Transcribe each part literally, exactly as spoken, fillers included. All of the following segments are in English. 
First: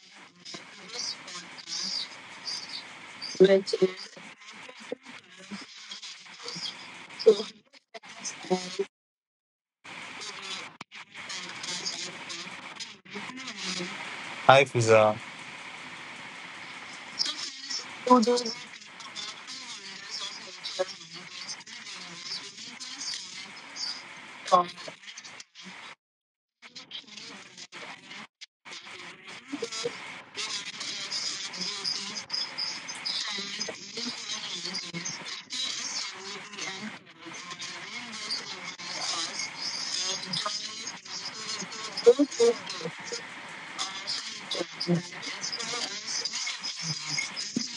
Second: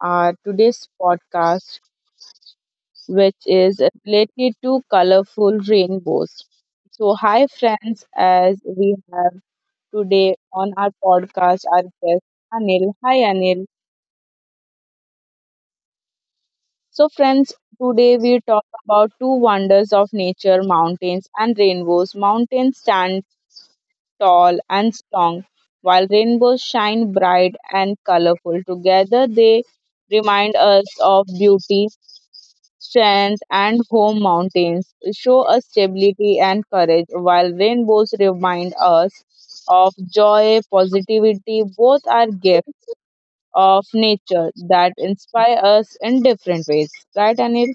our today's podcast, which is related to colorful rainbows. So, hi friends, as we have today on our podcast our guest Anil. Hi Anil. Hi, pizza. So, friends, today we talk about two wonders of nature mountains and rainbows. Mountains stand tall and strong, while rainbows shine bright and colorful. Together, they remind us of beauty Sands and home mountains show us stability and courage, while rainbows remind us of joy, positivity. Both are gifts of nature that inspire us in different ways. Right, Anil?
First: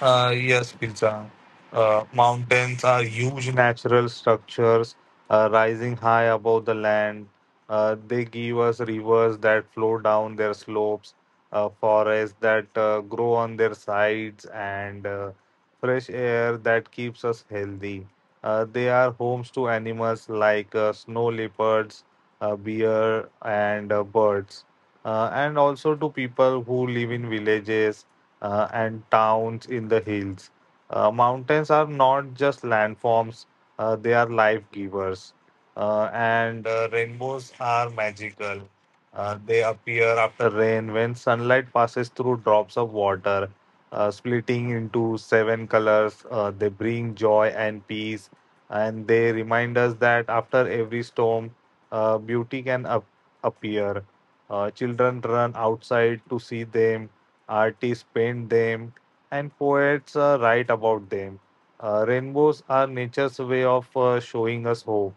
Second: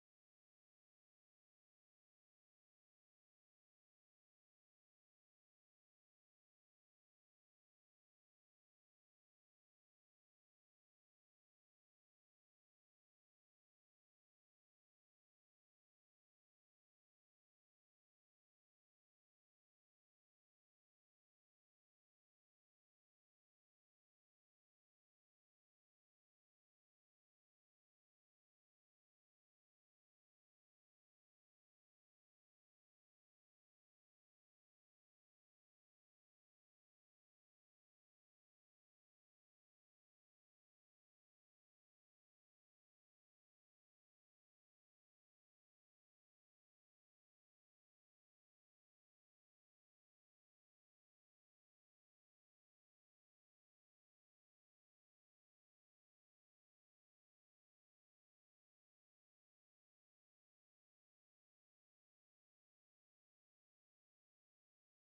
Uh, yes, pizza. Uh, mountains are huge natural structures uh, rising high above the land. Uh, they give us rivers that flow down their slopes, uh, forests that uh, grow on their sides, and uh, fresh air that keeps us healthy. Uh, they are homes to animals like uh, snow leopards, uh, bear, and uh, birds, uh, and also to people who live in villages uh, and towns in the hills. Uh, mountains are not just landforms, uh, they are life givers. Uh, and uh, rainbows are magical. Uh, they appear after rain when sunlight passes through drops of water, uh, splitting into seven colors. Uh, they bring joy and peace, and they remind us that after every storm, uh, beauty can ap- appear. Uh, children run outside to see them, artists paint them, and poets uh, write about them. Uh, rainbows are nature's way of uh, showing us hope.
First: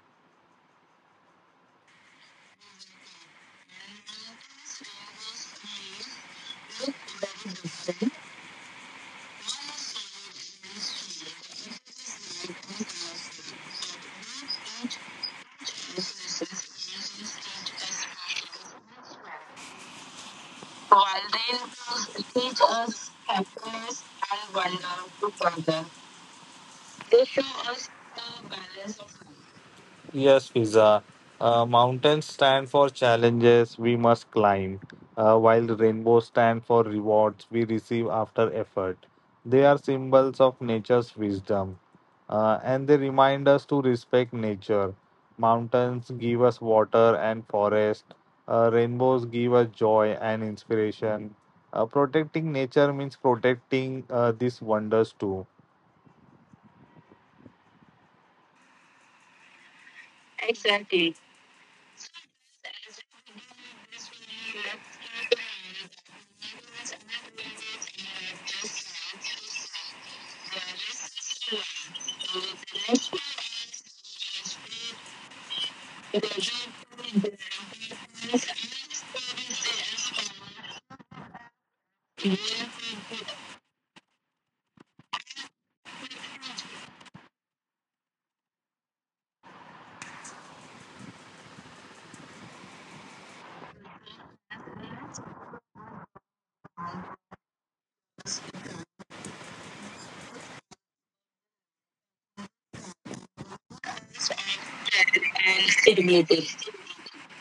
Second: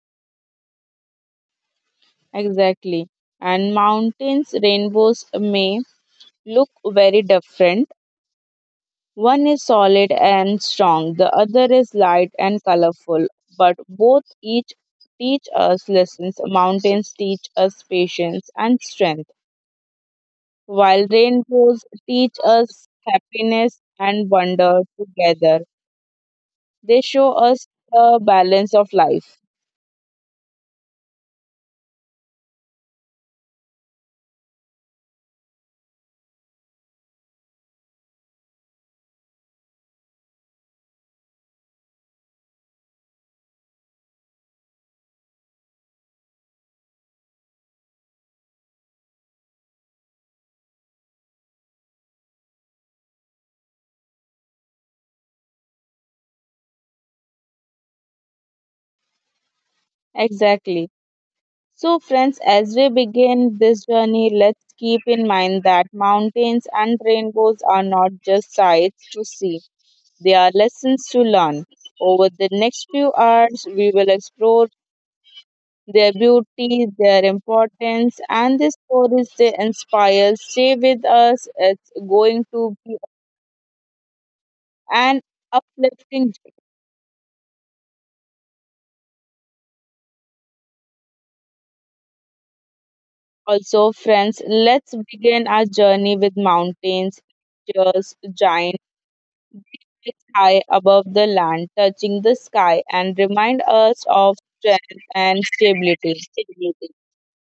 Exactly. And mountains, rainbows may look very different. One is solid and strong, the other is light and colorful, but both each teach us lessons. Mountains teach us patience and strength, while rainbows teach us happiness and wonder together. They show us the balance of life. Yes, Fiza. Uh, mountains stand for challenges we must climb, uh, while rainbows stand for rewards we receive after effort. They are symbols of nature's wisdom, uh, and they remind us to respect nature. Mountains give us water and forest. Uh, rainbows give us joy and inspiration. Uh, protecting nature means protecting uh, these wonders too. Exactly. So, friends, as we begin this journey, let's keep in mind that mountains and rainbows are not just sights to see. There are lessons to learn. Over the next few hours, we will explore their beauty, their importance, and the stories they inspire. Stay with us. It's going to be an uplifting journey. Also, friends, let's begin our journey with mountains, just giant peaks high above the land, touching the sky, and remind us of strength and stability.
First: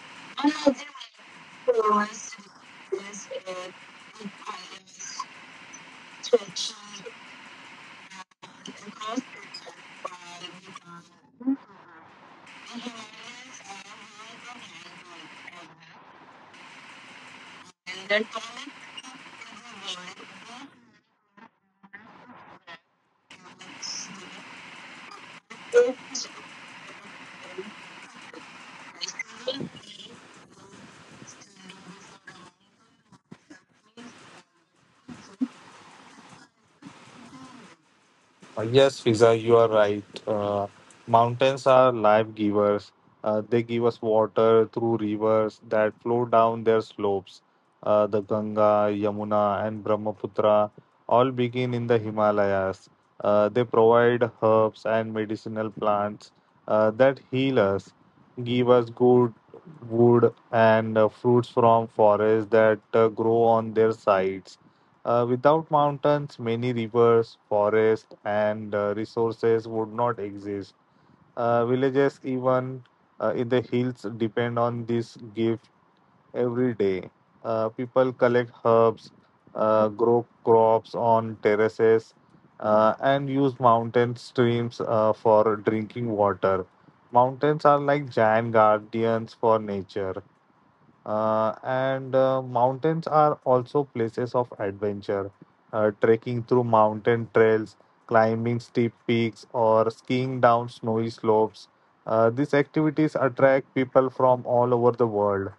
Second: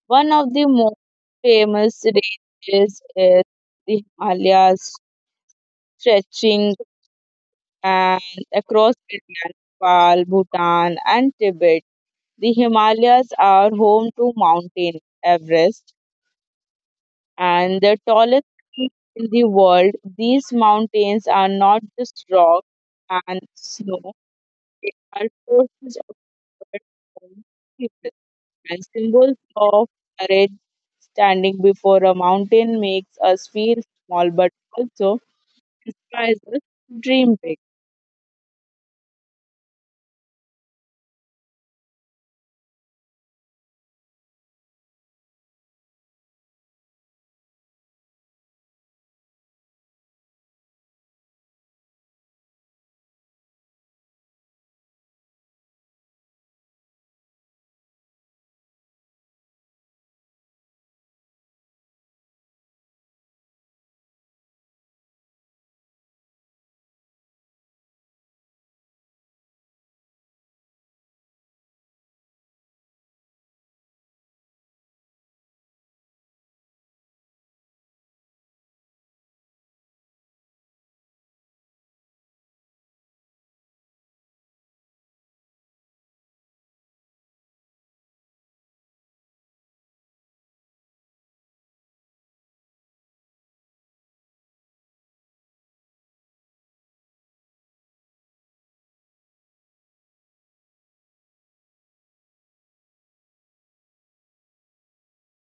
One of the most famous ranges is the Himalayas, stretching and across India, Nepal, Bhutan, and Tibet. The Himalayas are home to Mountain Everest and the tallest peak in the world. These mountains are not just rock and snow; they are forces of people and symbols of courage. Standing before a mountain makes us feel small but also inspires us to dream big. Uh, Yes, Fiza, you are right. Uh, mountains are life givers. Uh, they give us water through rivers that flow down their slopes. Uh, the Ganga, Yamuna, and Brahmaputra all begin in the Himalayas. Uh, they provide herbs and medicinal plants uh, that heal us, give us good wood and uh, fruits from forests that uh, grow on their sides. Uh, without mountains, many rivers, forests, and uh, resources would not exist. Uh, villages, even uh, in the hills, depend on this gift every day. Uh, people collect herbs, uh, grow crops on terraces, uh, and use mountain streams uh, for drinking water. Mountains are like giant guardians for nature. Uh, and uh, mountains are also places of adventure. Uh, trekking through mountain trails, climbing steep peaks, or skiing down snowy slopes. Uh, these activities attract people from all over the world.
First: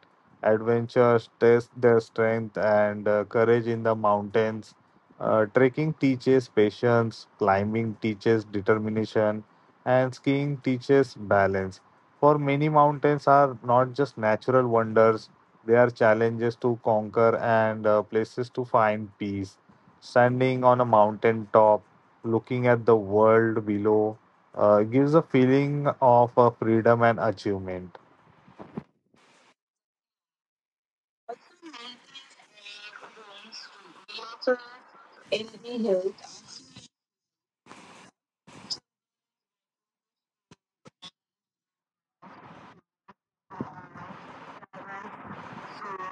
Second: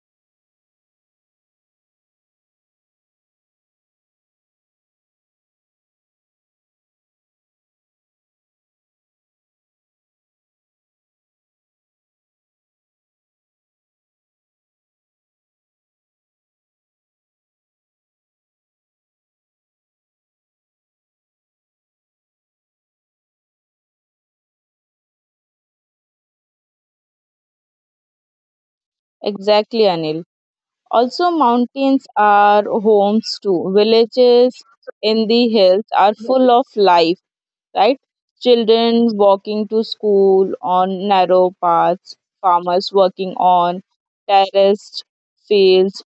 Adventures test their strength and uh, courage in the mountains. Uh, trekking teaches patience, climbing teaches determination, and skiing teaches balance. For many, mountains are not just natural wonders, there are challenges to conquer and uh, places to find peace. Standing on a mountain top, looking at the world below, uh, gives a feeling of uh, freedom and achievement. Exactly, Anil. Also, mountains are homes too. Villages in the hills are full of life, right? Children walking to school on narrow paths, farmers working on terraced fields,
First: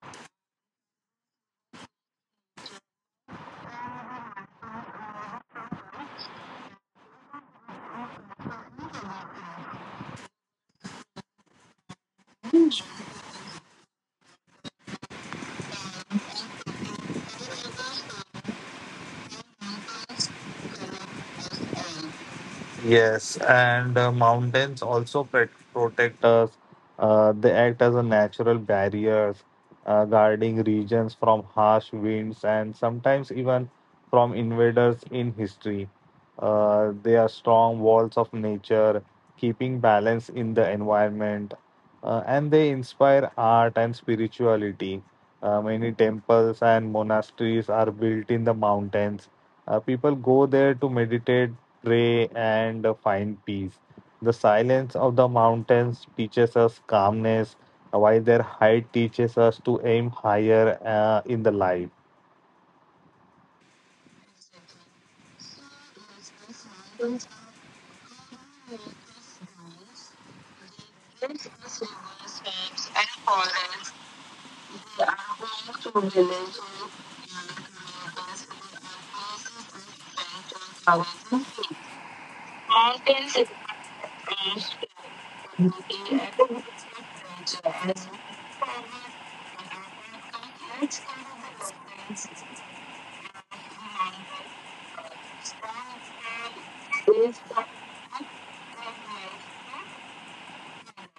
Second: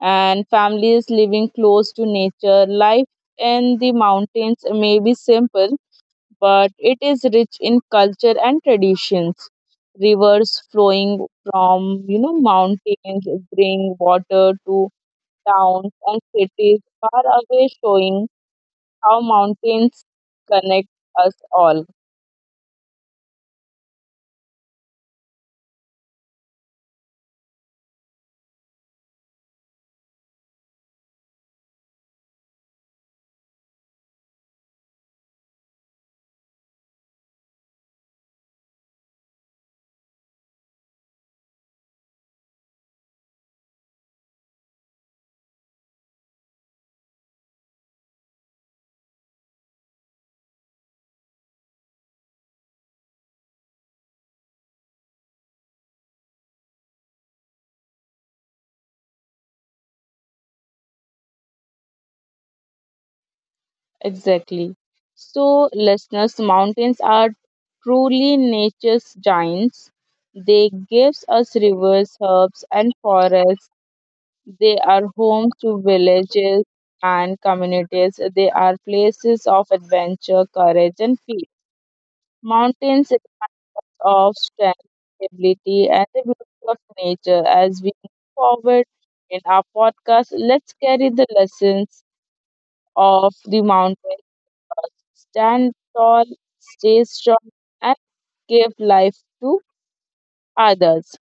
and families living close to nature. Life in the mountains may be simple but it is rich in culture and traditions. Rivers flowing from you know mountains bring water to towns and cities far away, showing how mountains connect us all. Yes, and uh, mountains also pet- protect us. Uh, they act as a natural barriers, uh, guarding regions from harsh winds and sometimes even from invaders in history. Uh, they are strong walls of nature, keeping balance in the environment, uh, and they inspire art and spirituality. Uh, many temples and monasteries are built in the mountains. Uh, people go there to meditate, pray, and find peace. The silence of the mountains teaches us calmness, while their height teaches us to aim higher uh, in the life. Exactly. So, listeners, mountains are truly nature's giants. They gives us rivers, herbs, and forests. They are home to villages and communities. They are places of adventure, courage, and peace. Mountains remind of strength, stability, and the beauty of nature. As we move forward in our podcast, let's carry the lessons of the mountains. Stand tall, stay strong, and give life to others.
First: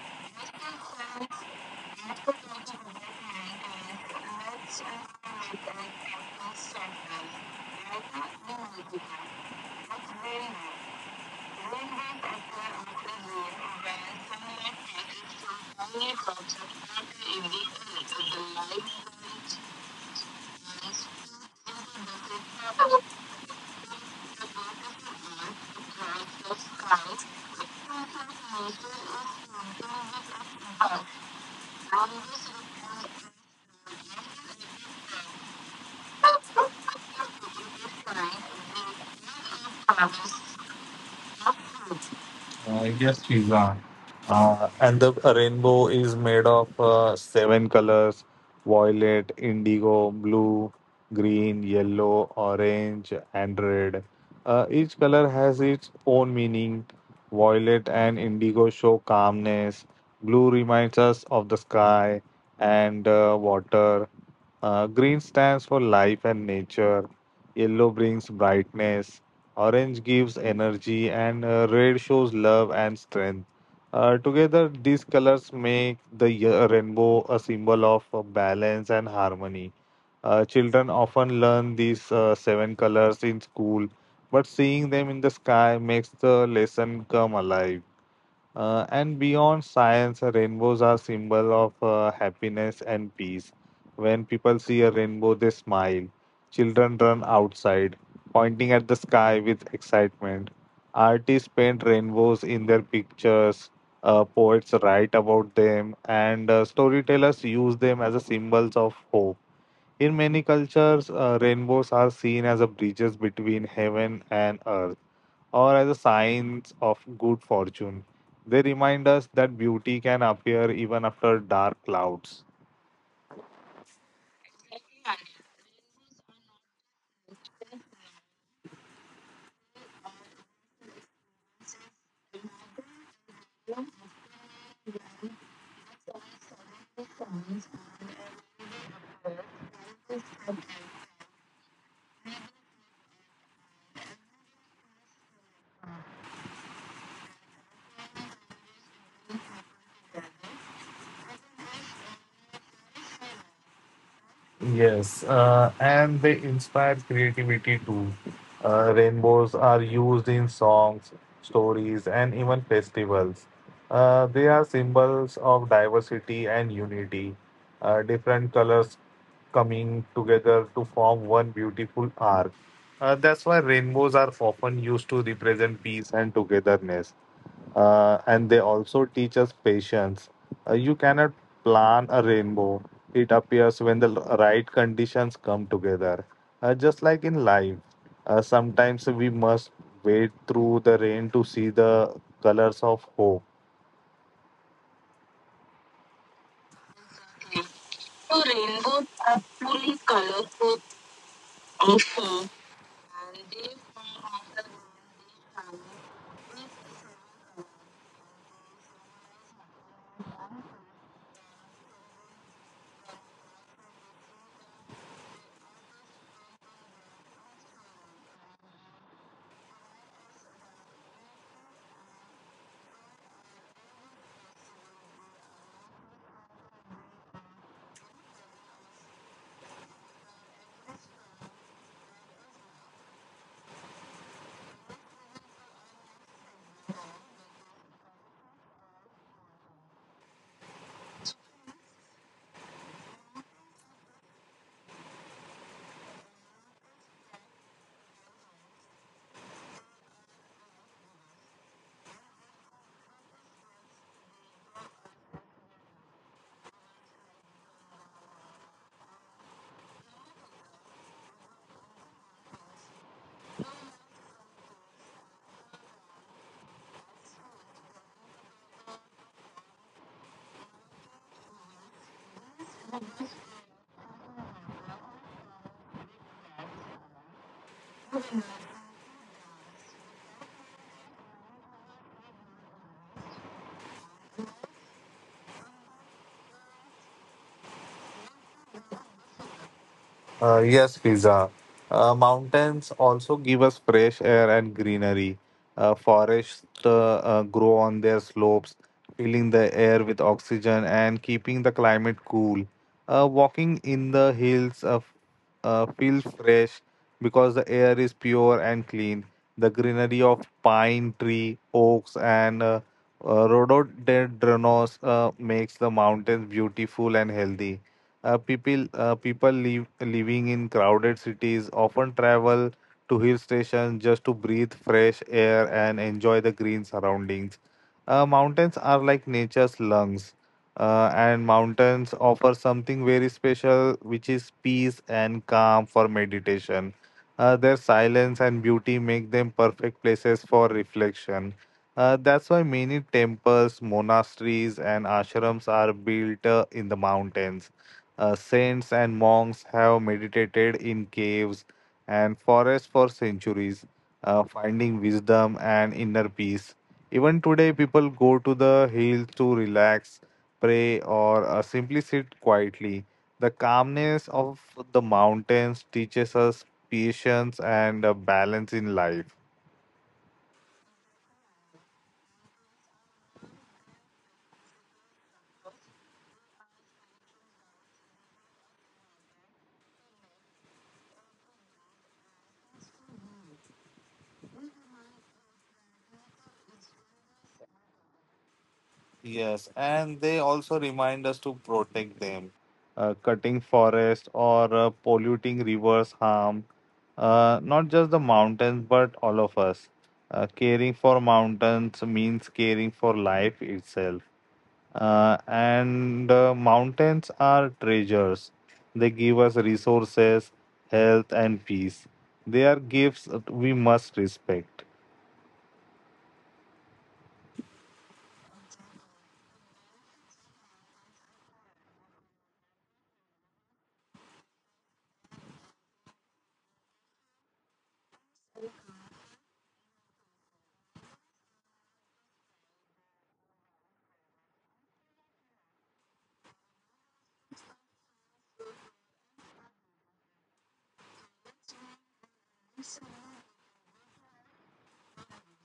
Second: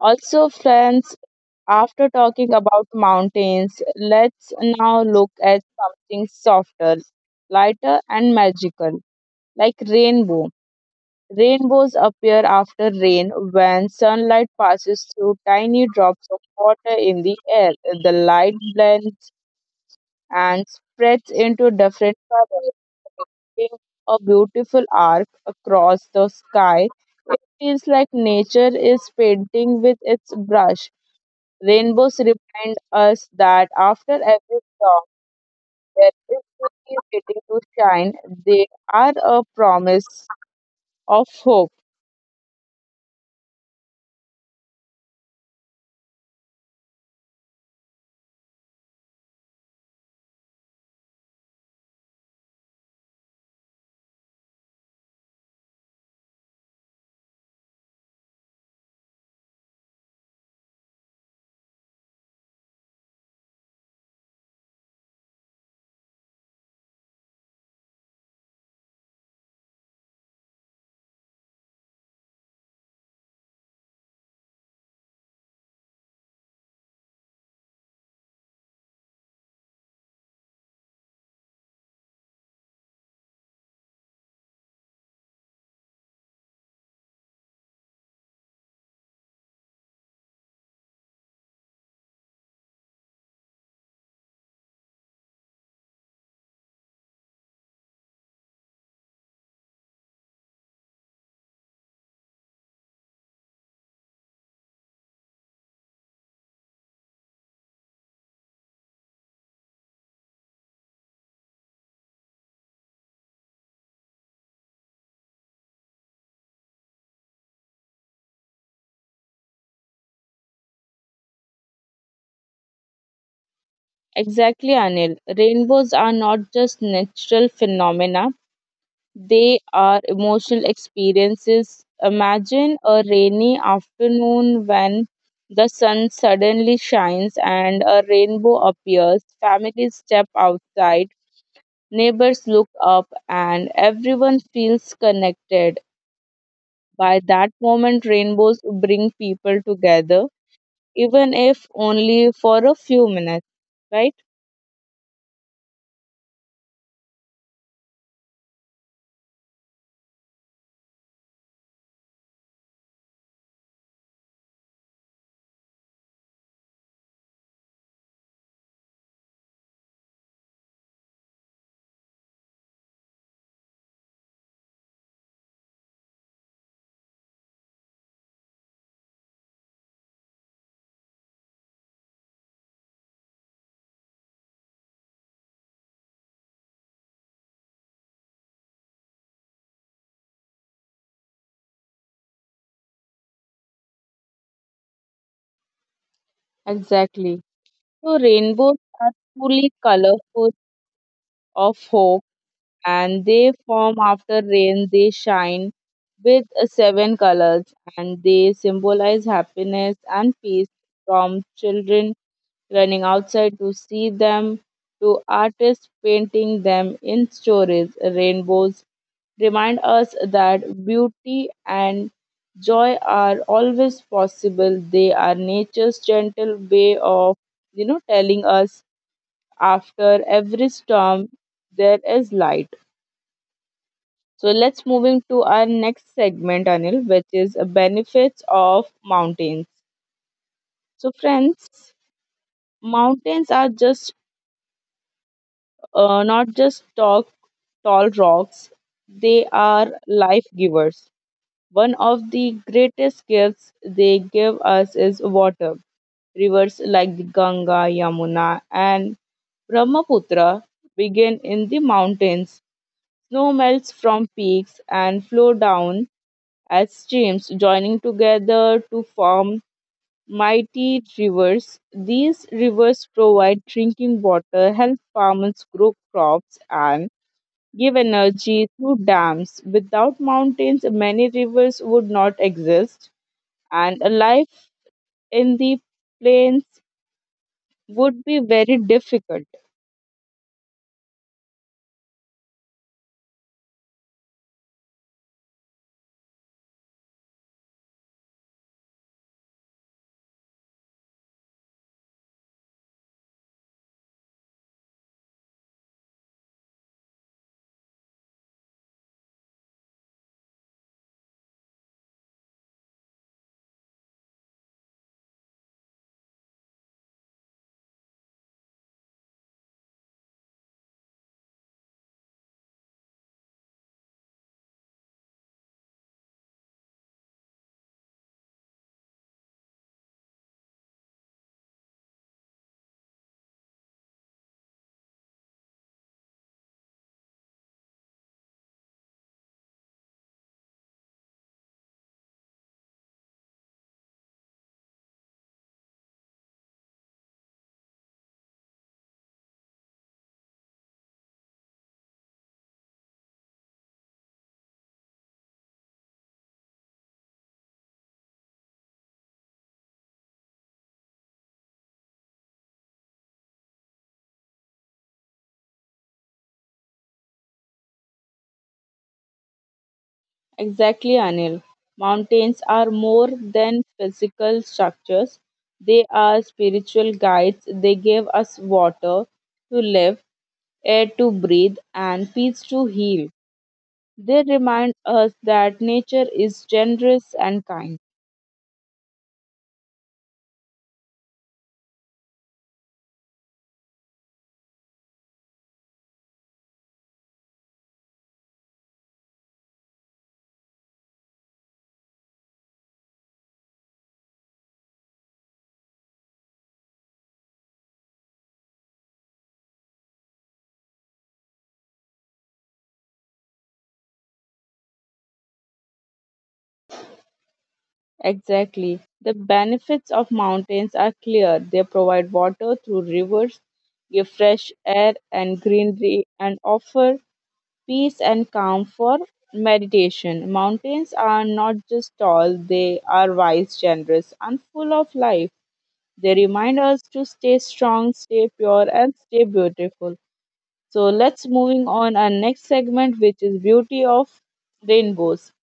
Also, friends, after talking about mountains, let's now look at something softer, lighter, and magical, like rainbow. Rainbows appear after rain when sunlight passes through tiny drops of water in the air. The light blends and spreads into different colors, creating a beautiful arc across the sky. It feels like nature is painting with its brush. Rainbows remind us that after every storm, there is beauty waiting to shine. They are a promise of hope. Uh, yes, Shiva. Uh, and the rainbow is made of uh, seven colors: violet, indigo, blue, green, yellow, orange, and red. Uh, each color has its own meaning. Violet and indigo show calmness, blue reminds us of the sky and uh, water, uh, green stands for life and nature, yellow brings brightness, orange gives energy, and uh, red shows love and strength. Uh, together, these colors make the ye- rainbow a symbol of uh, balance and harmony. Uh, children often learn these uh, seven colors in school, but seeing them in the sky makes the lesson come alive. Uh, and beyond science, uh, rainbows are symbol of uh, happiness and peace. When people see a rainbow, they smile. Children run outside, pointing at the sky with excitement. Artists paint rainbows in their pictures. Uh, poets write about them, and uh, storytellers use them as a symbols of hope. In many cultures, uh, rainbows are seen as a bridges between heaven and earth, or as a sign of good fortune. They remind us that beauty can appear even after dark clouds. Exactly, Anil. Rainbows are not just natural phenomena, they are emotional experiences. Imagine a rainy afternoon when the sun suddenly shines and a rainbow appears. Families step outside, neighbors look up, and everyone feels connected. By that moment, rainbows bring people together, even if only for a few minutes, right? Yes, uh, and they inspire creativity too. Uh, rainbows are used in songs, stories, and even festivals. Uh, they are symbols of diversity and unity. Uh, different colors coming together to form one beautiful arc. Uh, that's why rainbows are often used to represent peace and togetherness. Uh, and they also teach us patience. Uh, you cannot plan a rainbow, it appears when the l- right conditions come together. Uh, just like in life, uh, sometimes we must wait through the rain to see the colors of hope. Exactly. So, rainbows are truly colorful of hope and they form after rain, they shine with seven colors and they symbolize happiness and peace from children running outside to see them to artists painting them in stories. Rainbows remind us that beauty and joy are always possible. They are nature's gentle way of, you know, telling us after every storm there is light. So let's move into our next segment, Anil, which is uh, benefits of mountains. So friends, mountains are just uh, not just talk, tall rocks; they are life givers. One of the greatest gifts they give us is water. Rivers like the Ganga, Yamuna, and Brahmaputra begin in the mountains. Snow melts from peaks and flow down as streams, joining together to form mighty rivers. These rivers provide drinking water, help farmers grow crops, and give energy through dams. Without mountains, many rivers would not exist and a life in the plains would be very difficult. Uh, yes, Fiza. Uh, mountains also give us fresh air and greenery. Uh, forests uh, uh, grow on their slopes, filling the air with oxygen and keeping the climate cool. Uh, walking in the hills uh, f- uh, feels fresh because the air is pure and clean. The greenery of pine tree, oaks, and uh, uh, rhododendrons uh, makes the mountains beautiful and healthy. Uh, people uh, people live, living in crowded cities often travel to hill stations just to breathe fresh air and enjoy the green surroundings. Uh, mountains are like nature's lungs, uh, and mountains offer something very special, which is peace and calm for meditation. Uh, their silence and beauty make them perfect places for reflection. Uh, that's why many temples, monasteries, and ashrams are built uh, in the mountains. Uh, saints and monks have meditated in caves and forests for centuries, uh, finding wisdom and inner peace. Even today, people go to the hills to relax, pray, or uh, simply sit quietly. The calmness of the mountains teaches us patience and uh, balance in life. Exactly, Anil. Mountains are more than physical structures, they are spiritual guides. They give us water to live, air to breathe, and peace to heal. They remind us that nature is generous and kind. Yes, and they also remind us to protect them. Uh, cutting forest or uh, polluting rivers harm uh, not just the mountains but all of us. Uh, caring for mountains means caring for life itself. Uh, and uh, mountains are treasures. They give us resources, health, and peace. They are gifts that we must respect. Exactly. The benefits of mountains are clear. They provide water through rivers, give fresh air and greenery, and offer peace and calm for meditation. Mountains are not just tall, they are wise, generous, and full of life. They remind us to stay strong, stay pure, and stay beautiful. So let's moving on our next segment, which is beauty of rainbows.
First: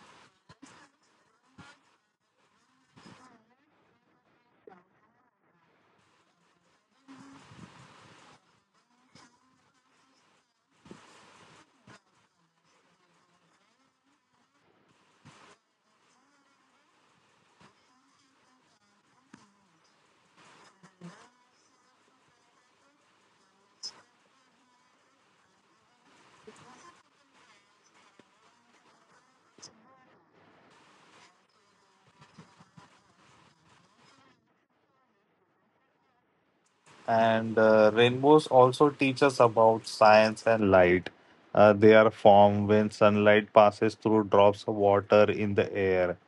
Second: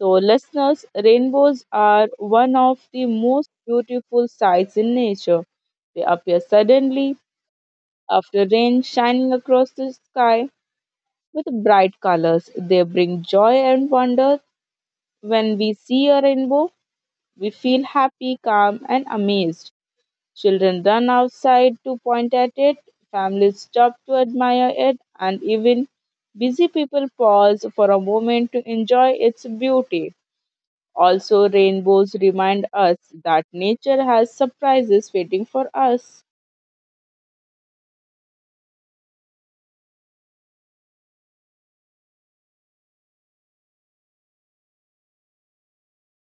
So, listeners, rainbows are one of the most beautiful sights in nature. They appear suddenly after rain, shining across the sky with bright colors. They bring joy and wonder. When we see a rainbow, we feel happy, calm, and amazed. Children run outside to point at it, families stop to admire it, and even busy people pause for a moment to enjoy its beauty. Also, rainbows remind us that nature has surprises waiting for us. And uh, rainbows also teach us about science and light. Uh, they are formed when sunlight passes through drops of water in the air.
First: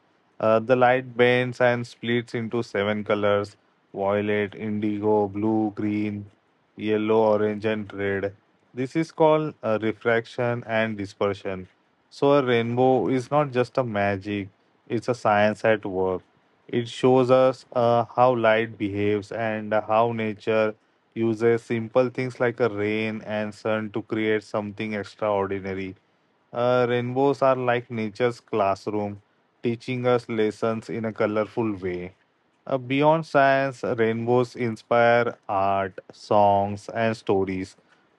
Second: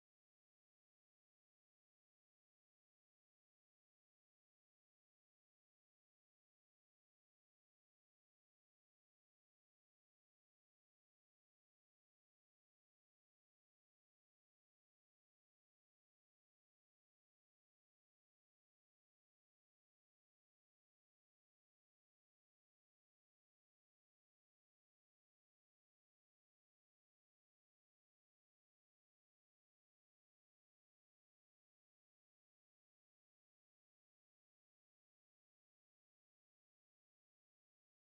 Uh, the light bends and splits into seven colors: violet, indigo, blue, green, yellow, orange, and red. This is called uh, refraction and dispersion. So, a rainbow is not just a magic, it's a science at work. It shows us uh, how light behaves and how nature uses simple things like a rain and sun to create something extraordinary. Uh, rainbows are like nature's classroom, teaching us lessons in a colorful way. Uh, beyond science, rainbows inspire art, songs, and stories.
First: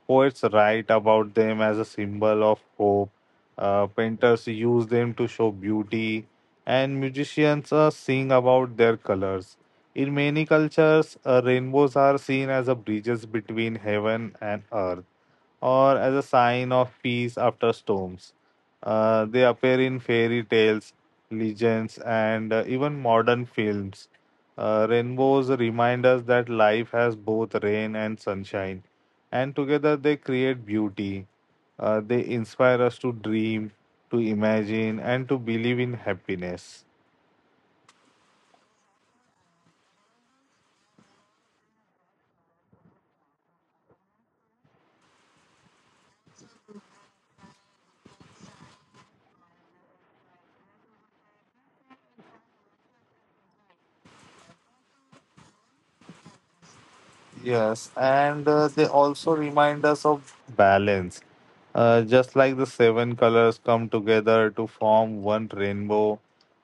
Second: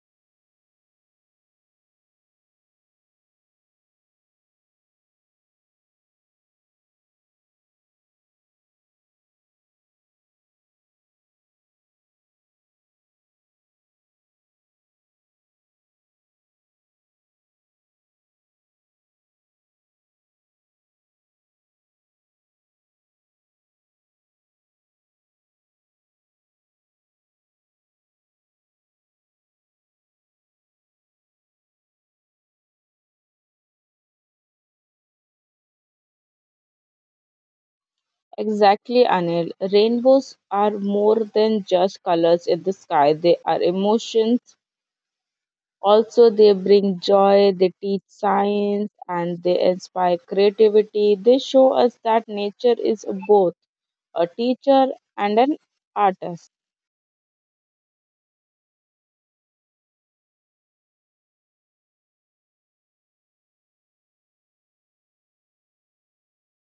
Poets write about them as a symbol of hope. Uh, painters use them to show beauty, and musicians uh, sing about their colors. In many cultures, uh, rainbows are seen as a bridges between heaven and earth, or as a sign of peace after storms. Uh, they appear in fairy tales, legends, and uh, even modern films. Uh, rainbows remind us that life has both rain and sunshine, and together they create beauty. Uh, they inspire us to dream, to imagine, and to believe in happiness. Exactly, Anil. Rainbows are more than just colors in the sky, they are emotions. Also, they bring joy, they teach science, and they inspire creativity. They show us that nature is both a teacher and an artist. Yes, and uh, they also remind us of balance. Uh, just like the seven colors come together to form one rainbow,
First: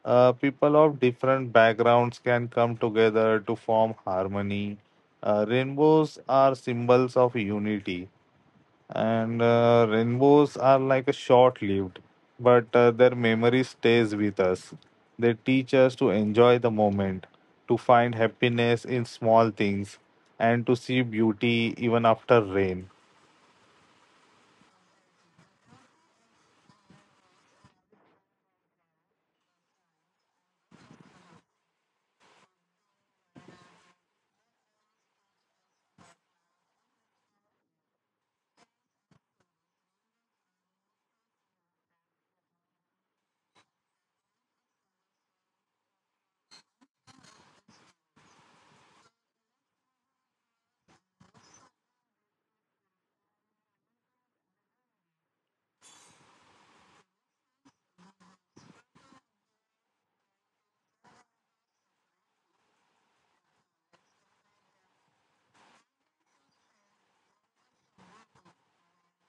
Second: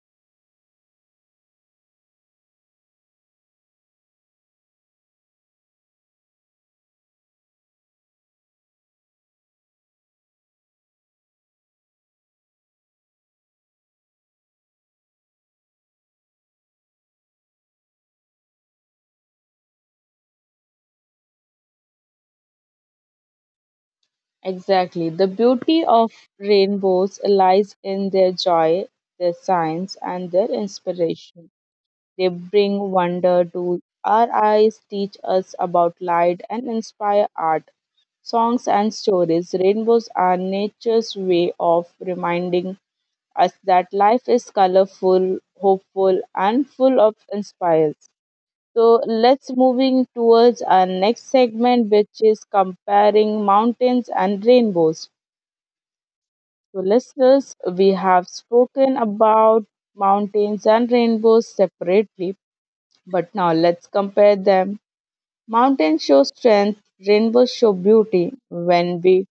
uh, people of different backgrounds can come together to form harmony. Uh, rainbows are symbols of unity, and uh, rainbows are like a short-lived, but uh, their memory stays with us. They teach us to enjoy the moment, to find happiness in small things, and to see beauty even after rain. Exactly. The beauty of rainbows lies in their joy, their science, and their inspiration. They bring wonder to our eyes, teach us about light, and inspire art, songs, and stories. Rainbows are nature's way of reminding us that life is colorful, hopeful, and full of inspires. So let's moving towards our next segment, which is comparing mountains and rainbows. So listeners, we have spoken about mountains and rainbows separately, but now let's compare them. Mountains show strength, rainbows show beauty. When we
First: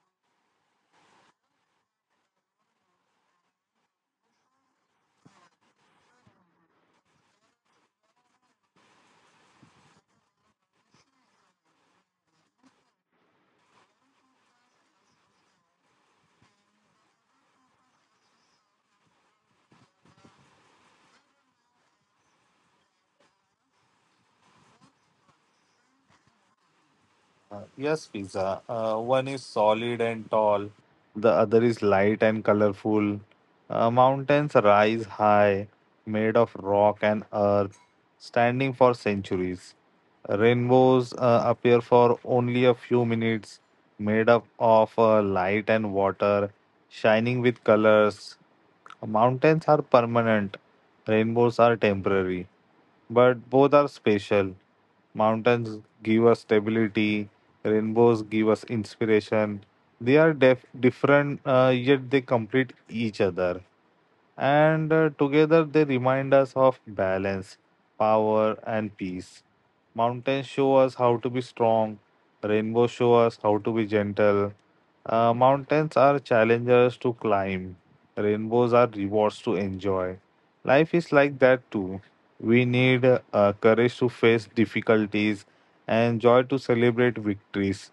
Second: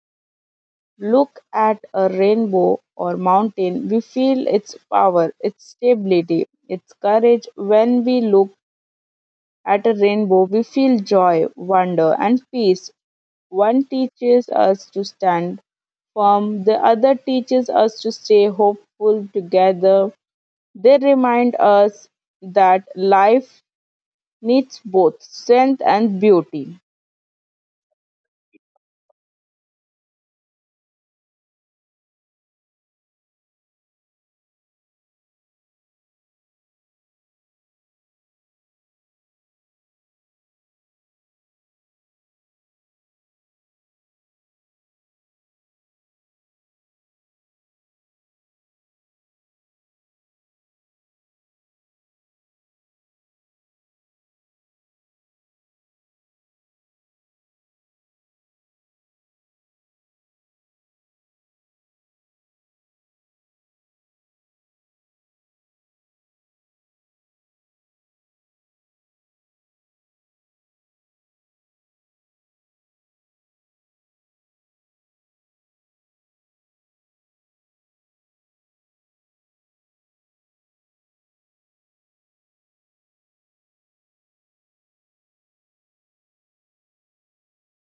look at a rainbow or mountain, we feel its power, its stability, its courage. When we look at a rainbow, we feel joy, wonder, and peace. One teaches us to stand firm, the other teaches us to stay hopeful together. They remind us that life needs both strength and beauty. Uh, Yes, pizza. Uh, one is solid and tall, the other is light and colorful. Uh, mountains rise high, made of rock and earth, standing for centuries. Rainbows uh, appear for only a few minutes, made up of uh, light and water, shining with colors. Mountains are permanent, rainbows are temporary, but both are spatial. Mountains give us stability, rainbows give us inspiration. They are def- different, uh, yet they complete each other, and uh, together they remind us of balance, power, and peace. Mountains show us how to be strong, rainbows show us how to be gentle. Uh, mountains are challenges to climb, rainbows are rewards to enjoy. Life is like that too. We need uh, courage to face difficulties and joy to celebrate victories.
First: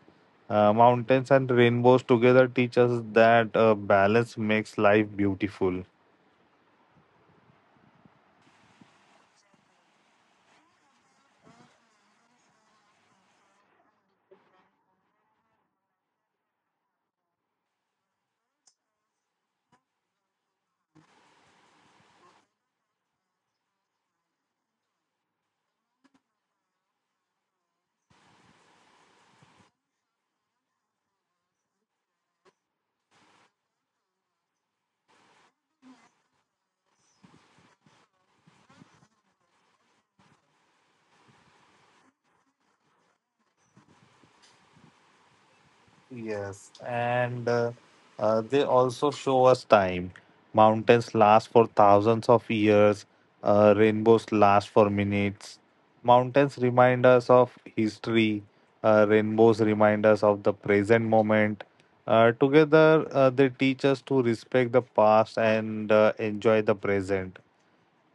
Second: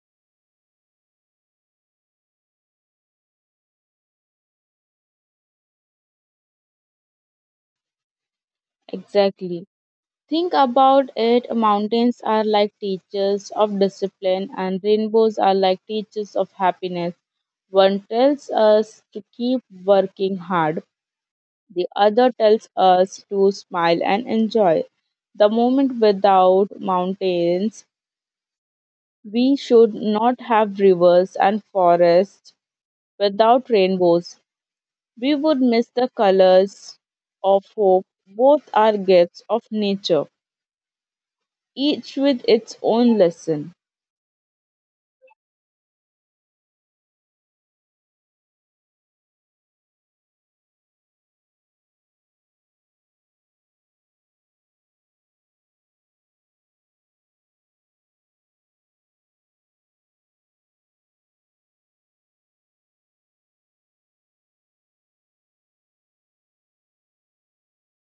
Uh, mountains and rainbows together teach us that uh, balance makes life beautiful. Exactly. Think about it mountains are like teachers of discipline, and rainbows are like teachers of happiness. One tells us to keep working hard, the other tells us to smile and enjoy. The moment without mountains, we should not have rivers and forests. Without rainbows, we would miss the colors of hope. Both are gifts of nature, each with its own lesson. Yes, and uh, uh, they also show us time. Mountains last for thousands of years, uh, rainbows last for minutes. Mountains remind us of history, uh, rainbows remind us of the present moment. Uh, together, uh, they teach us to respect the past and uh, enjoy the present,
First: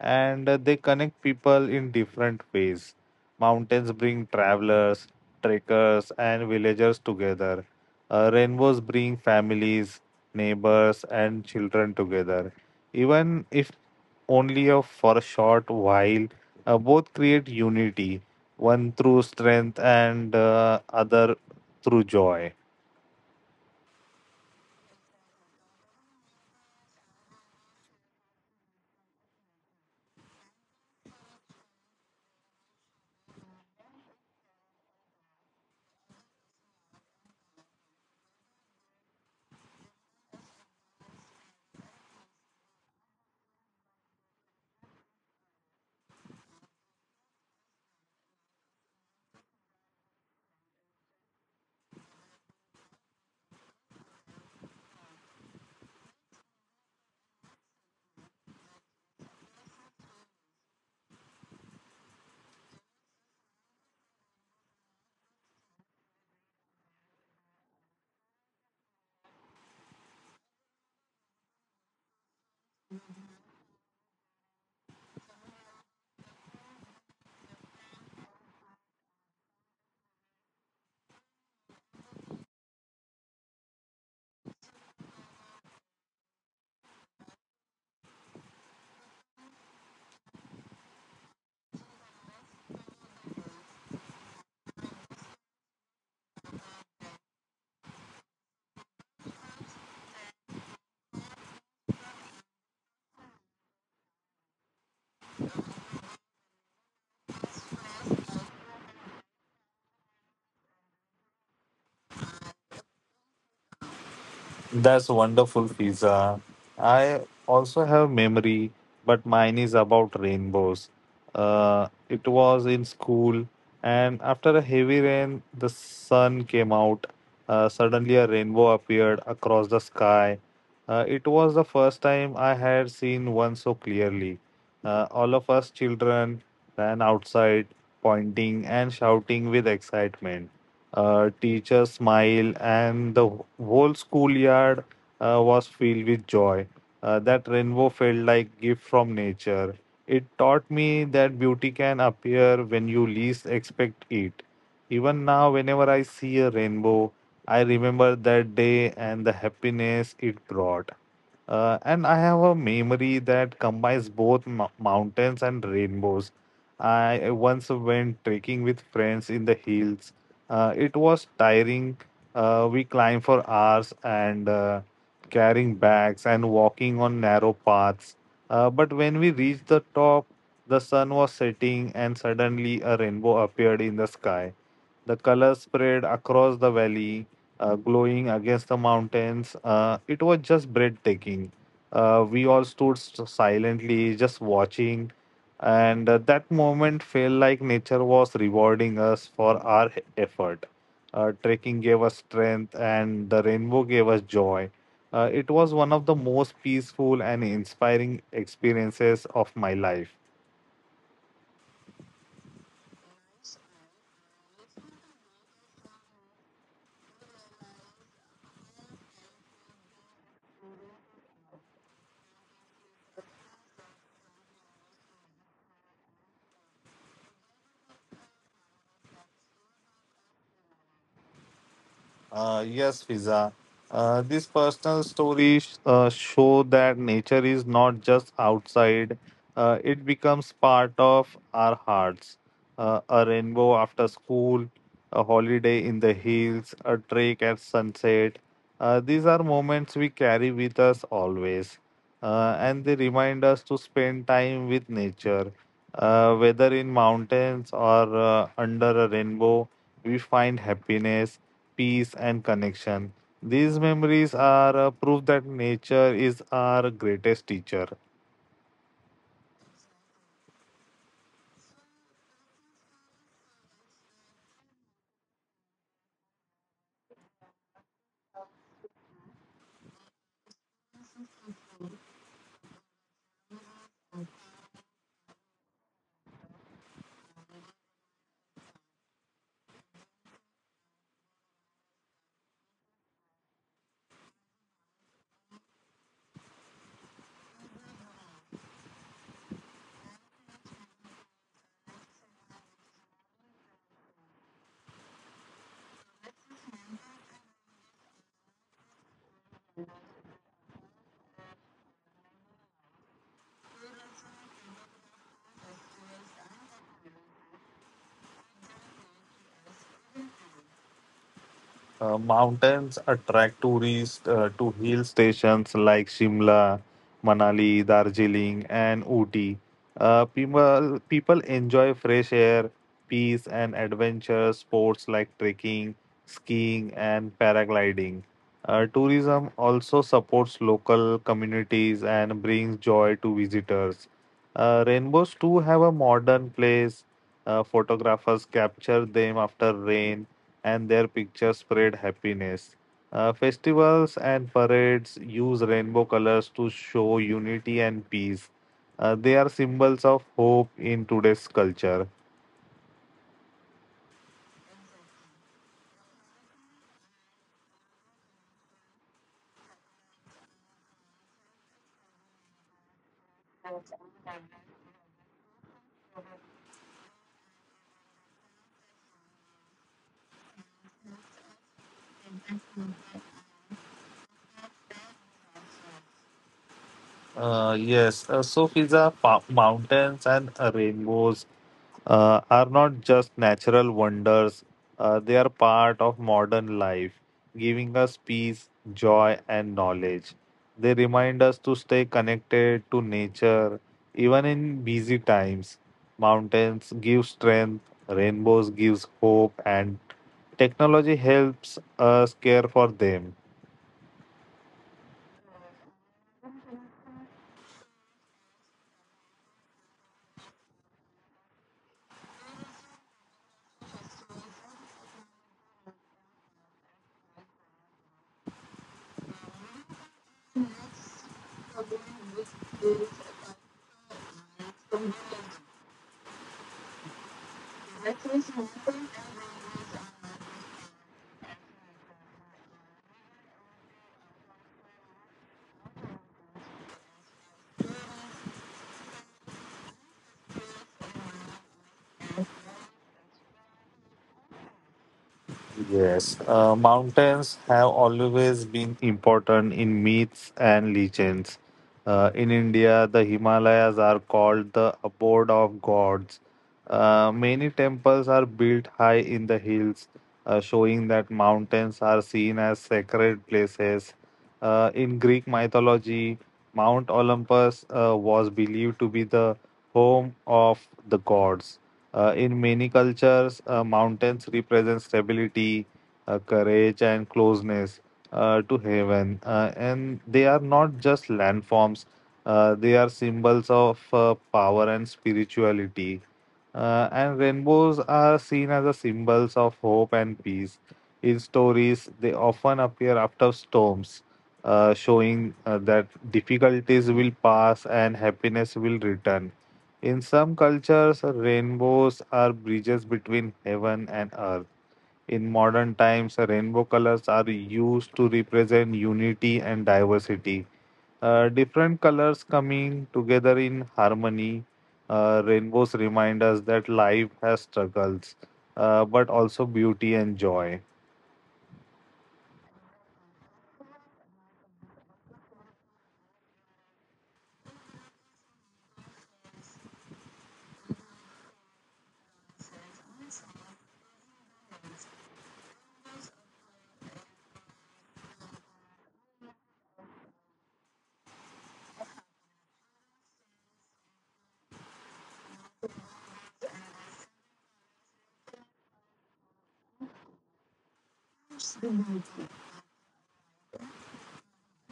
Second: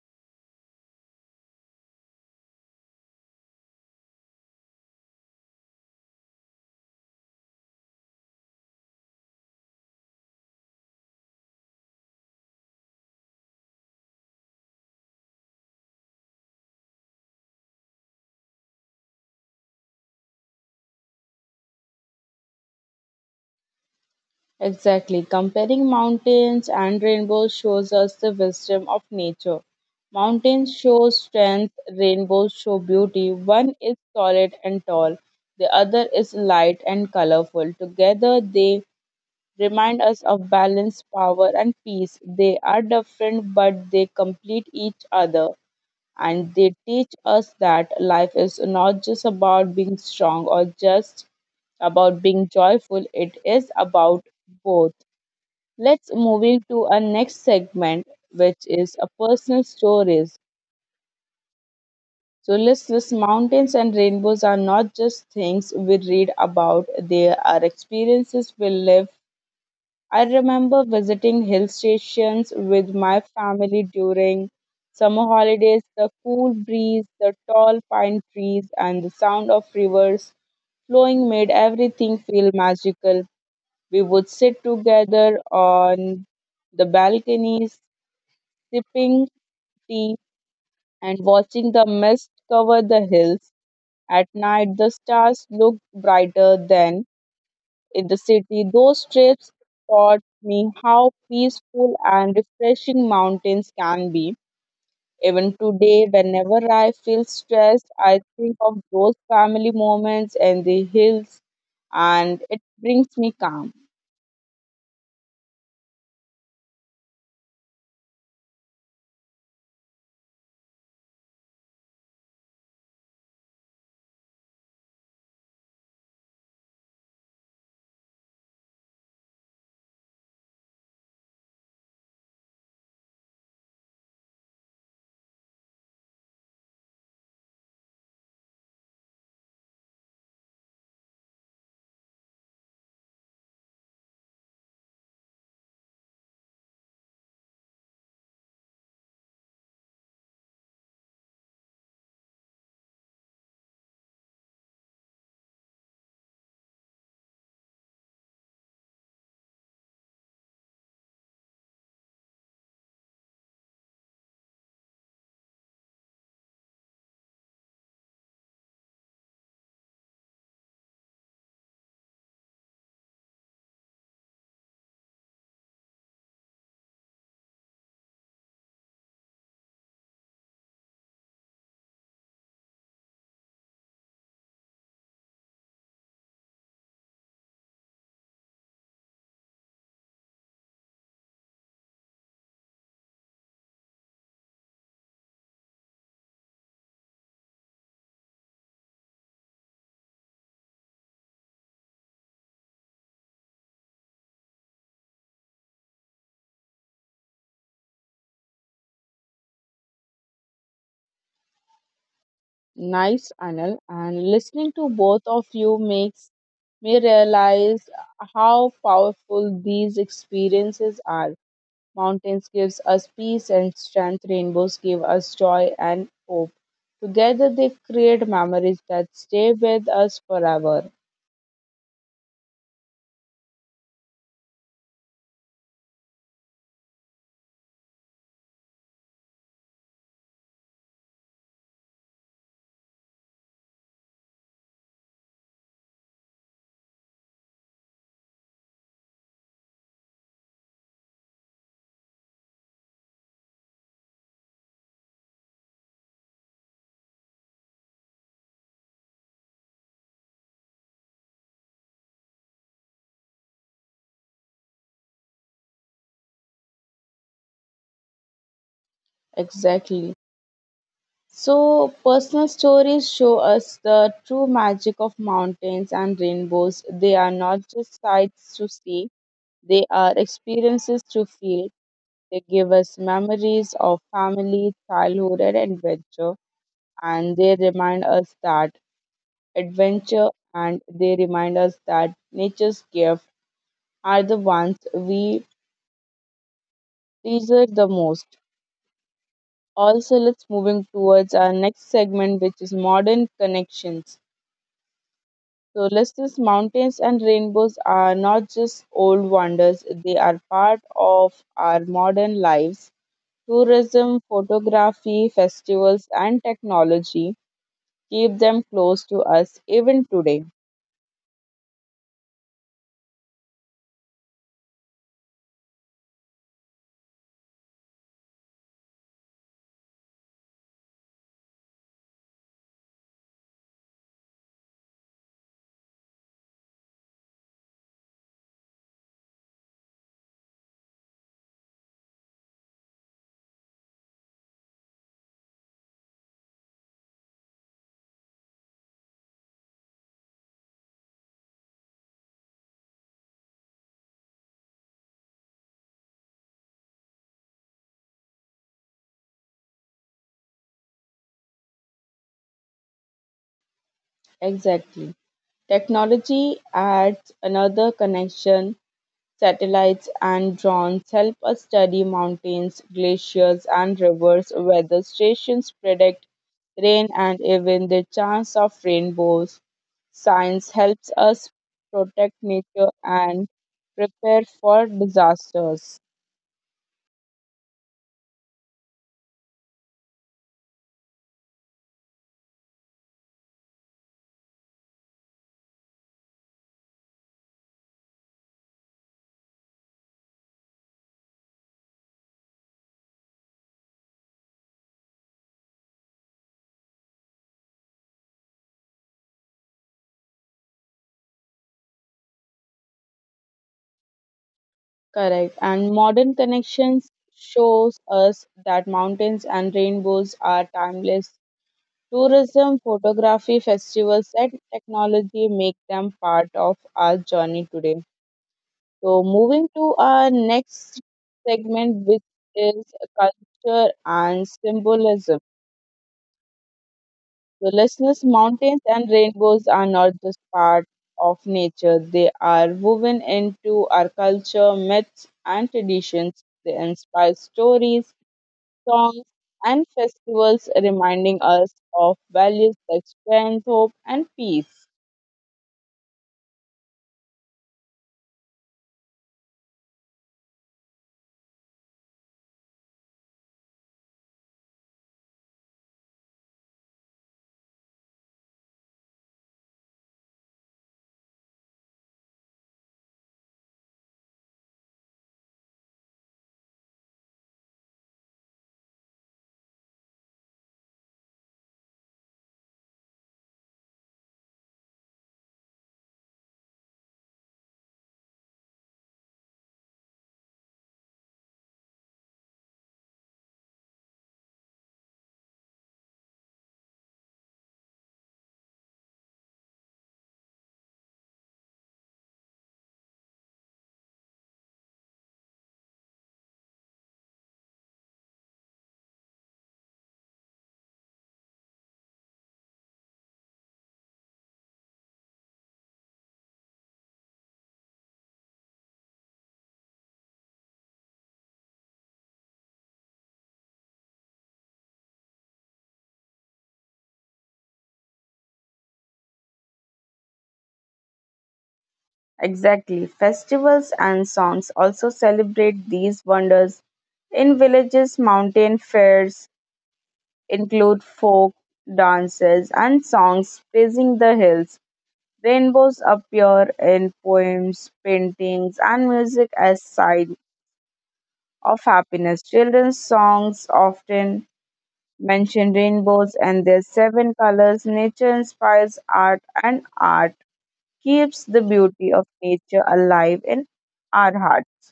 and uh, they connect people in different ways. Mountains bring travelers, trekkers, and villagers together. Uh, rainbows bring families, neighbors, and children together. Even if only a, for a short while, uh, both create unity, one through strength and uh, other through joy. Exactly. Comparing mountains and rainbows shows us the wisdom of nature. Mountains show strength, rainbows show beauty. One is solid and tall, the other is light and colorful. Together, they remind us of balance, power, and peace. They are different, but they complete each other, and they teach us that life is not just about being strong or just about being joyful, it is about both. Let's moving to our next segment, which is a personal stories. So listless mountains and rainbows are not just things we read about, they are experiences we live. I remember visiting hill stations with my family during summer holidays. The cool breeze, the tall pine trees, and the sound of rivers flowing made everything feel magical. We would sit together on the balconies, sipping tea and watching the mist cover the hills. At night, the stars looked brighter than in the city. Those trips taught me how peaceful and refreshing mountains can be. Even today, whenever I feel stressed, I think of those family moments and the hills, and it brings me calm. That's wonderful, Fiza. I also have memory, but mine is about rainbows. Uh, it was in school, and after a heavy rain, the sun came out. Uh, suddenly, a rainbow appeared across the sky. Uh, it was the first time I had seen one so clearly. Uh, all of us children ran outside, pointing and shouting with excitement. Uh, teacher smiled, and the whole schoolyard uh, was filled with joy. Uh, that rainbow felt like gift from nature. It taught me that beauty can appear when you least expect it. Even now, whenever I see a rainbow, I remember that day and the happiness it brought. Uh, and I have a memory that combines both mou- mountains and rainbows. I once went trekking with friends in the hills. Uh, it was tiring. Uh, we climbed for hours and uh, carrying bags and walking on narrow paths. Uh, but when we reached the top, the sun was setting and suddenly a rainbow appeared in the sky. The colors spread across the valley, uh, glowing against the mountains. Uh, it was just breathtaking. Uh, we all stood s- silently, just watching, and uh, that moment felt like nature was rewarding us for our e- effort. Uh, trekking gave us strength, and the rainbow gave us joy. Uh, it was one of the most peaceful and inspiring experiences of my life. Nice, Anil. And listening to both of you makes me realize how powerful these experiences are. Mountains gives us peace and strength. Rainbows give us joy and hope. Together they create memories that stay with us forever. Uh, yes, Fiza. Uh, these personal stories uh, show that nature is not just outside, uh, it becomes part of our hearts. Uh, a rainbow after school, a holiday in the hills, a trek at sunset. Uh, these are moments we carry with us always, uh, and they remind us to spend time with nature. Uh, whether in mountains or uh, under a rainbow, we find happiness, peace, and connection. These memories are a proof that nature is our greatest teacher. Exactly. So personal stories show us the true magic of mountains and rainbows. They are not just sights to see, they are experiences to feel. They give us memories of family, childhood and adventure and they remind us that adventure, and they remind us that nature's gifts are the ones we treasure the most. Also, let's moving towards our next segment, which is modern connections. So, listeners, mountains and rainbows are not just old wonders; they are part of our modern lives. Tourism, photography, festivals, and technology keep them close to us even today. Uh, mountains attract tourists uh, to hill stations like Shimla, Manali, Darjeeling, and Ooty. Uh, people, people enjoy fresh air, peace, and adventure sports like trekking, skiing, and paragliding. Uh, tourism also supports local communities and brings joy to visitors. Uh, rainbows too have a modern place. Uh, photographers capture them after rain and their pictures spread happiness. Uh, festivals and parades use rainbow colors to show unity and peace. Uh, they are symbols of hope in today's culture. Exactly. Technology adds another connection. Satellites and drones help us study mountains, glaciers, and rivers. Weather stations predict rain and even the chance of rainbows. Science helps us protect nature and prepare for disasters. Uh, yes, uh, so pizza, pa- mountains and uh, rainbows uh, are not just natural wonders, uh, they are part of modern life, giving us peace, joy, and knowledge. They remind us to stay connected to nature even in busy times. Mountains give strength, rainbows gives hope, and technology helps us care for them. Correct. And modern connections shows us that mountains and rainbows are timeless. Tourism, photography, festivals, and technology make them part of our journey today. So, moving to our next segment, which is culture and symbolism. So, listeners, mountains and rainbows are not just part of nature, they are woven into our culture, myths, and traditions. They inspire stories, songs, and festivals reminding us of values like strength, hope, and peace. Yes, uh, mountains have always been important in myths and legends. Uh, in India, the Himalayas are called the abode of gods. Uh, many temples are built high in the hills, uh, showing that mountains are seen as sacred places. Uh, in Greek mythology, Mount Olympus uh, was believed to be the home of the gods. Uh, in many cultures, uh, mountains represent stability, uh, courage, and closeness uh, to heaven. Uh, and they are not just landforms, uh, they are symbols of uh, power and spirituality. Uh, and rainbows are seen as a symbols of hope and peace. In stories, they often appear after storms, uh, showing uh, that difficulties will pass and happiness will return. In some cultures, rainbows are bridges between heaven and earth. In modern times, rainbow colors are used to represent unity and diversity. Uh, different colors coming together in harmony. Uh, rainbows remind us that life has struggles, uh, but also beauty and joy. Exactly. Festivals and songs also celebrate these wonders. In villages, mountain fairs include folk dances and songs praising the hills. Rainbows appear in poems, paintings, and music as sign of happiness. Children's songs often mention rainbows and their seven colors. Nature inspires art, and art keeps the beauty of nature alive in our hearts.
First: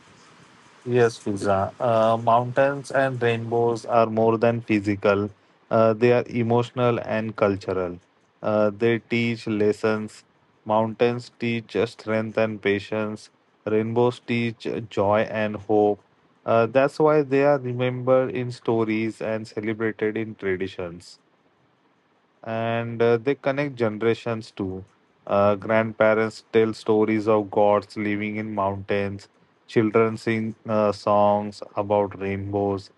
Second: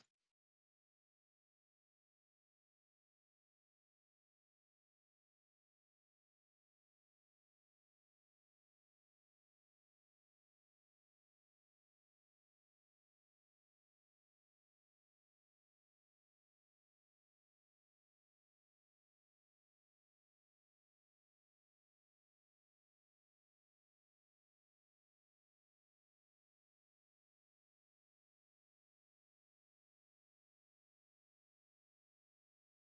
Yes, Fiza. Uh, mountains and rainbows are more than physical. Uh, they are emotional and cultural. Uh, they teach lessons. Mountains teach strength and patience. Rainbows teach joy and hope. Uh, that's why they are remembered in stories and celebrated in traditions, and uh, they connect generations too. Uh, grandparents tell stories of gods living in mountains, children sing uh, songs about rainbows,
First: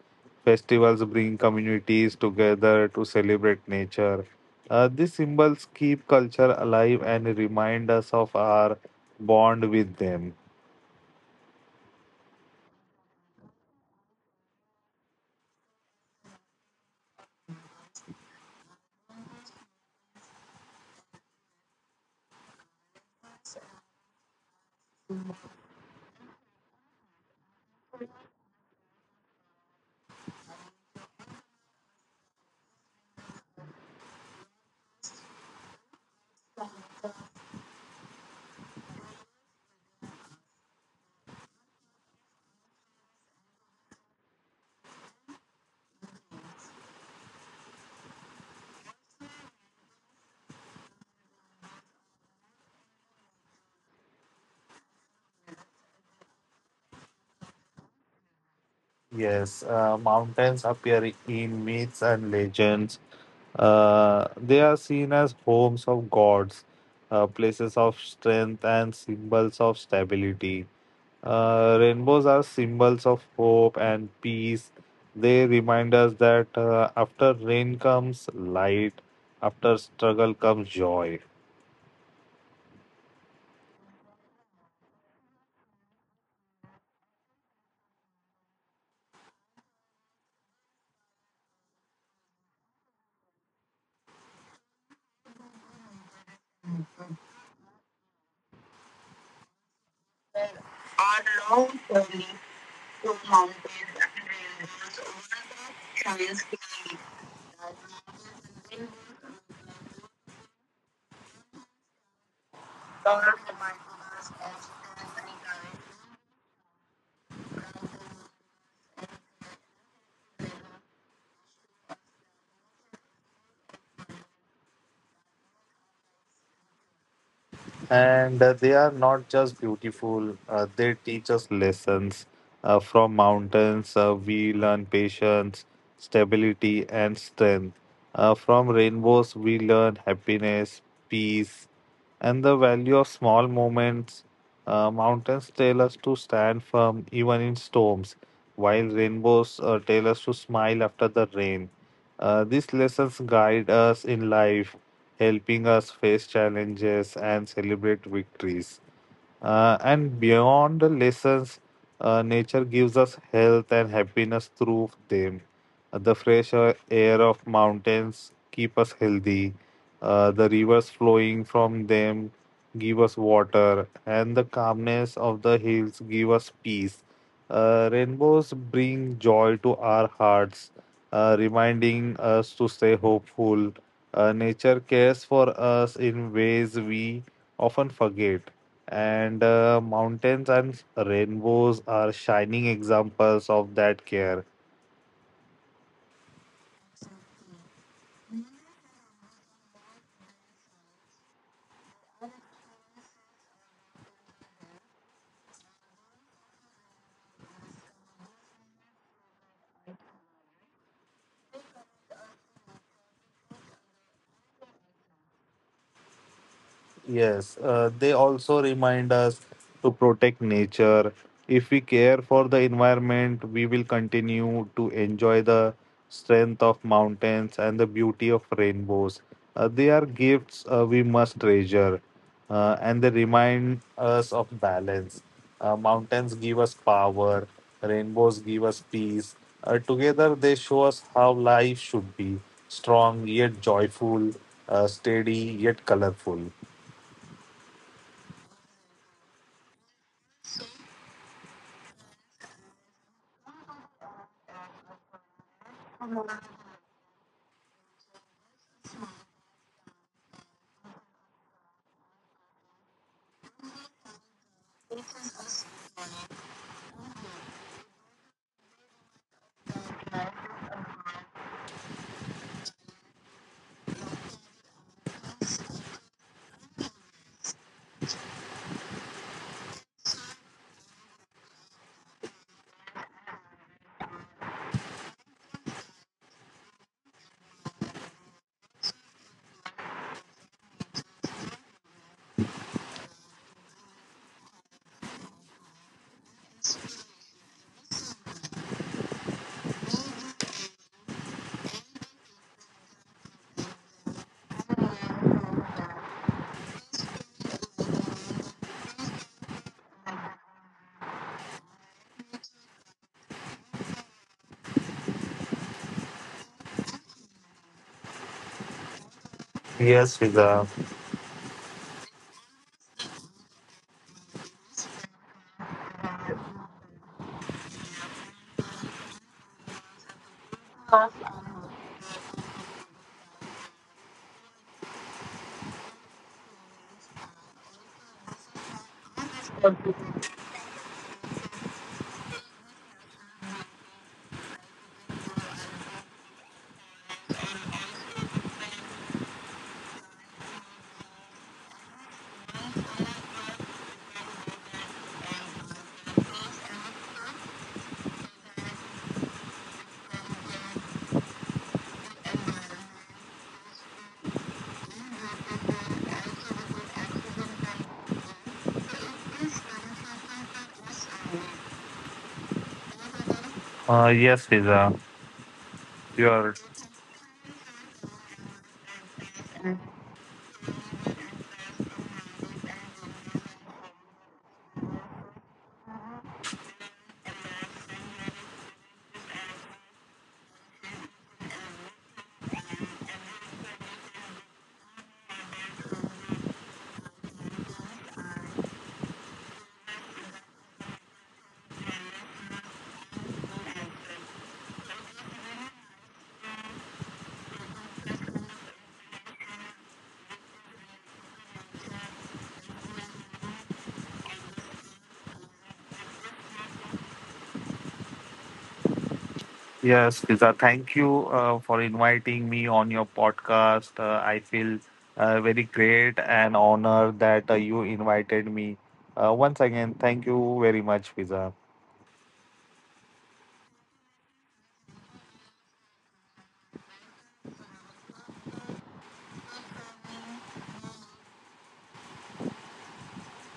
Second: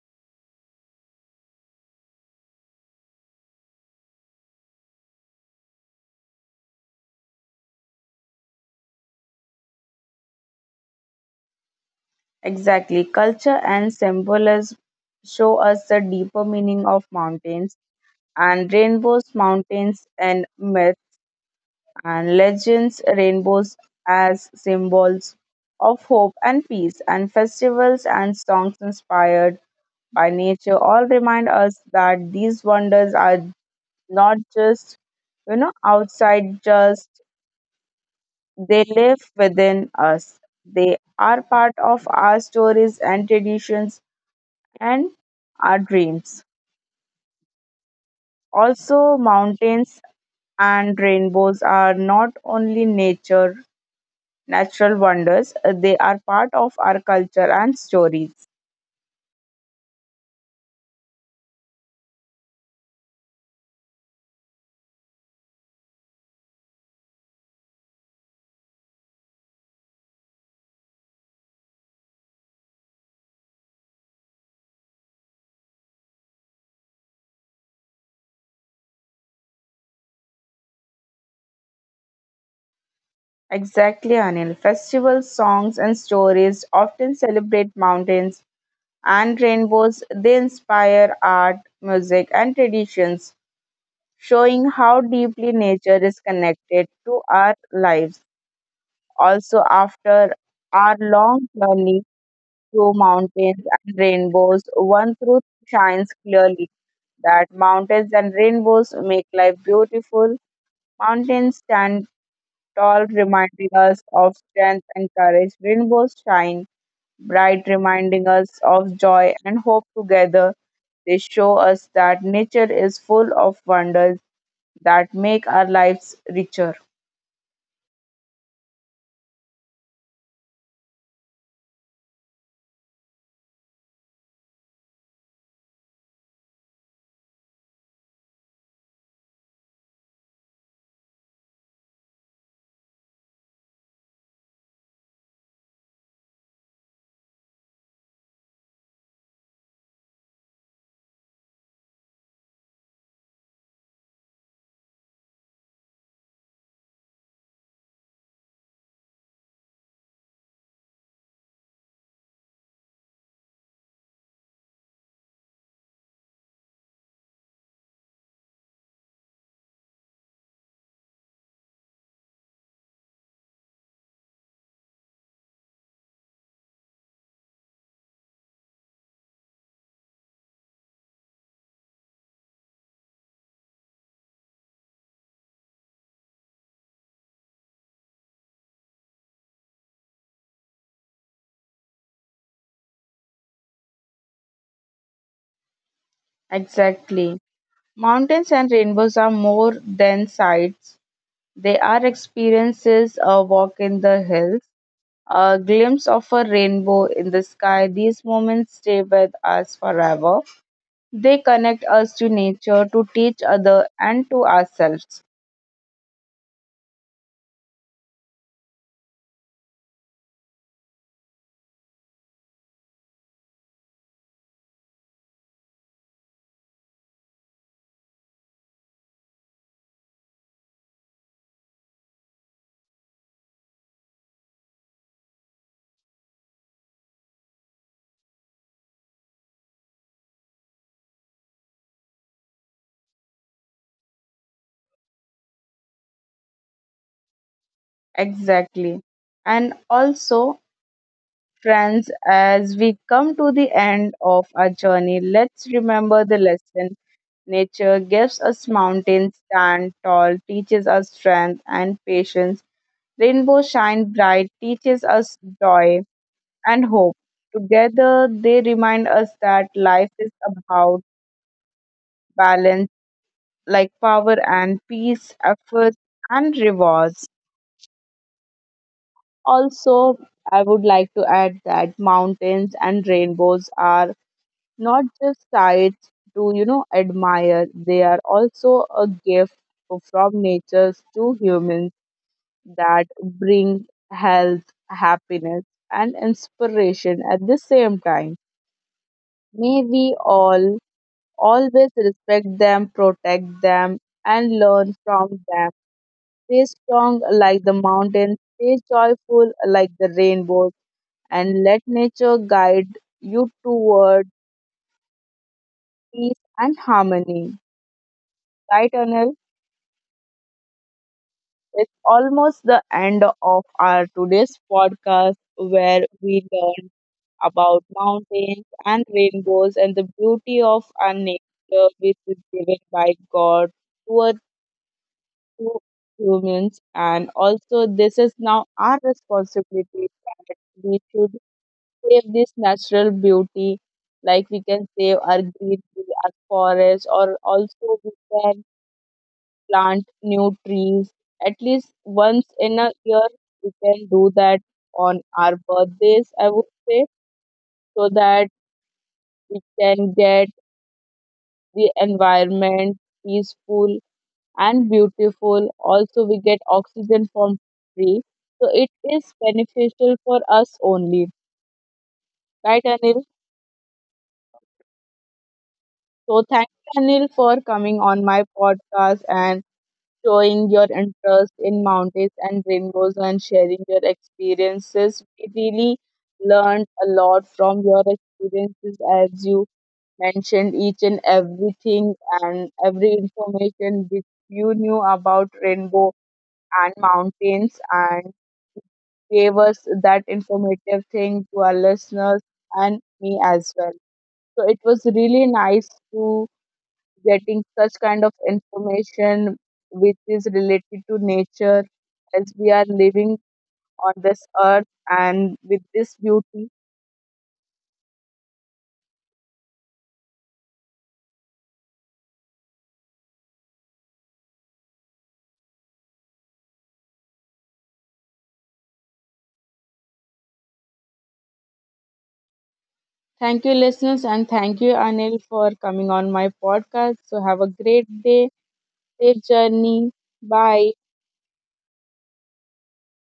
festivals bring communities together to celebrate nature. Uh, these symbols keep culture alive and remind us of our bond with them. Exactly. Culture and symbolism show us the deeper meaning of mountains and rainbows, mountains and myths and legends, rainbows as symbols of hope and peace, and festivals and songs inspired by nature all remind us that these wonders are not just, you know, outside, just they live within us. They are part of our stories and traditions and our dreams. Also, mountains and rainbows are not only nature, natural wonders. Uh, they are part of our culture and stories. Yes, uh, mountains appear in myths and legends. Uh, they are seen as homes of gods, uh, places of strength, and symbols of stability. Uh, rainbows are symbols of hope and peace. They remind us that uh, after rain comes light, after struggle comes joy. Exactly, Anil. Festivals, songs, and stories often celebrate mountains and rainbows. They inspire art, music, and traditions, showing how deeply nature is connected to our lives. Also, after our long journey through mountains and rainbows, one truth shines clearly that mountains and rainbows make life beautiful. Mountains stand tall, reminding us of strength and courage. Rainbows shine bright, reminding us of joy and hope together. They show us that nature is full of wonders that make our lives richer. And uh, they are not just beautiful. Uh, they teach us lessons. Uh, from mountains uh, we learn patience, stability, and strength. Uh, from rainbows we learn happiness, peace, and the value of small moments. Uh, mountains tell us to stand firm even in storms, while rainbows uh, tell us to smile after the rain. Uh, these lessons guide us in life, helping us face challenges and celebrate victories. Uh, and beyond the lessons, uh, nature gives us health and happiness through them. Uh, the fresh uh, air of mountains keep us healthy. Uh, the rivers flowing from them give us water, and the calmness of the hills give us peace. Uh, rainbows bring joy to our hearts, uh, reminding us to stay hopeful. Uh, nature cares for us in ways we often forget, and uh, mountains and rainbows are shining examples of that care. Exactly. Mountains and rainbows are more than sights. They are experiences, a walk in the hills, a glimpse of a rainbow in the sky. These moments stay with us forever. They connect us to nature, to each other, and to ourselves. Yes, uh, they also remind us to protect nature. If we care for the environment, we will continue to enjoy the strength of mountains and the beauty of rainbows. Uh, they are gifts uh, we must treasure, uh, and they remind us of balance. Uh, mountains give us power, rainbows give us peace. Uh, together, they show us how life should be: strong yet joyful, uh, steady yet colorful. Exactly. And also, friends, as we come to the end of our journey, let's remember the lesson. Nature gives us mountains stand tall, teaches us strength and patience. Rainbows shine bright, teaches us joy and hope. Together, they remind us that life is about balance, like power and peace, efforts and rewards. Also, I would like to add that mountains and rainbows are not just sights to you know admire. They are also a gift from nature to humans that bring health, happiness, and inspiration at the same time. May we all always respect them, protect them, and learn from them. Stay strong like the mountains, stay joyful like the rainbow, and let nature guide you toward peace and harmony, right, Anil? Yes, Fiza. It's almost the end of our today's podcast where we learned about mountains and rainbows and the beauty of our nature, which is given by God to us, to humans. And also, this is now our responsibility that we should save this natural beauty, like we can save our greenery, our forest, or also we can plant new trees at least once in a year. We can do that on our birthdays, I would say, so that we can get the environment peaceful and beautiful. Also, we get oxygen from tree. So it is beneficial for us only. Right, Anil? Uh, yes, Fiza. So You're thank you, Anil, for coming on my podcast and showing your interest in mountains and rainbows and sharing your experiences. We really learned a lot from your experiences, as you mentioned each and everything and every information which you knew about rainbow and mountains and gave us that informative thing to our listeners and me as well. So it was really nice to getting such kind of information which is related to nature, as we are living on this earth and with this beauty. yes, Fiza. Thank you uh, for inviting me on your podcast. Uh, I feel uh, very great and honored that uh, you invited me. Uh, once again, thank you very much, Fiza. Thank you, listeners, and thank you, Anil, for coming on my podcast. So, have a great day, safe journey. Bye.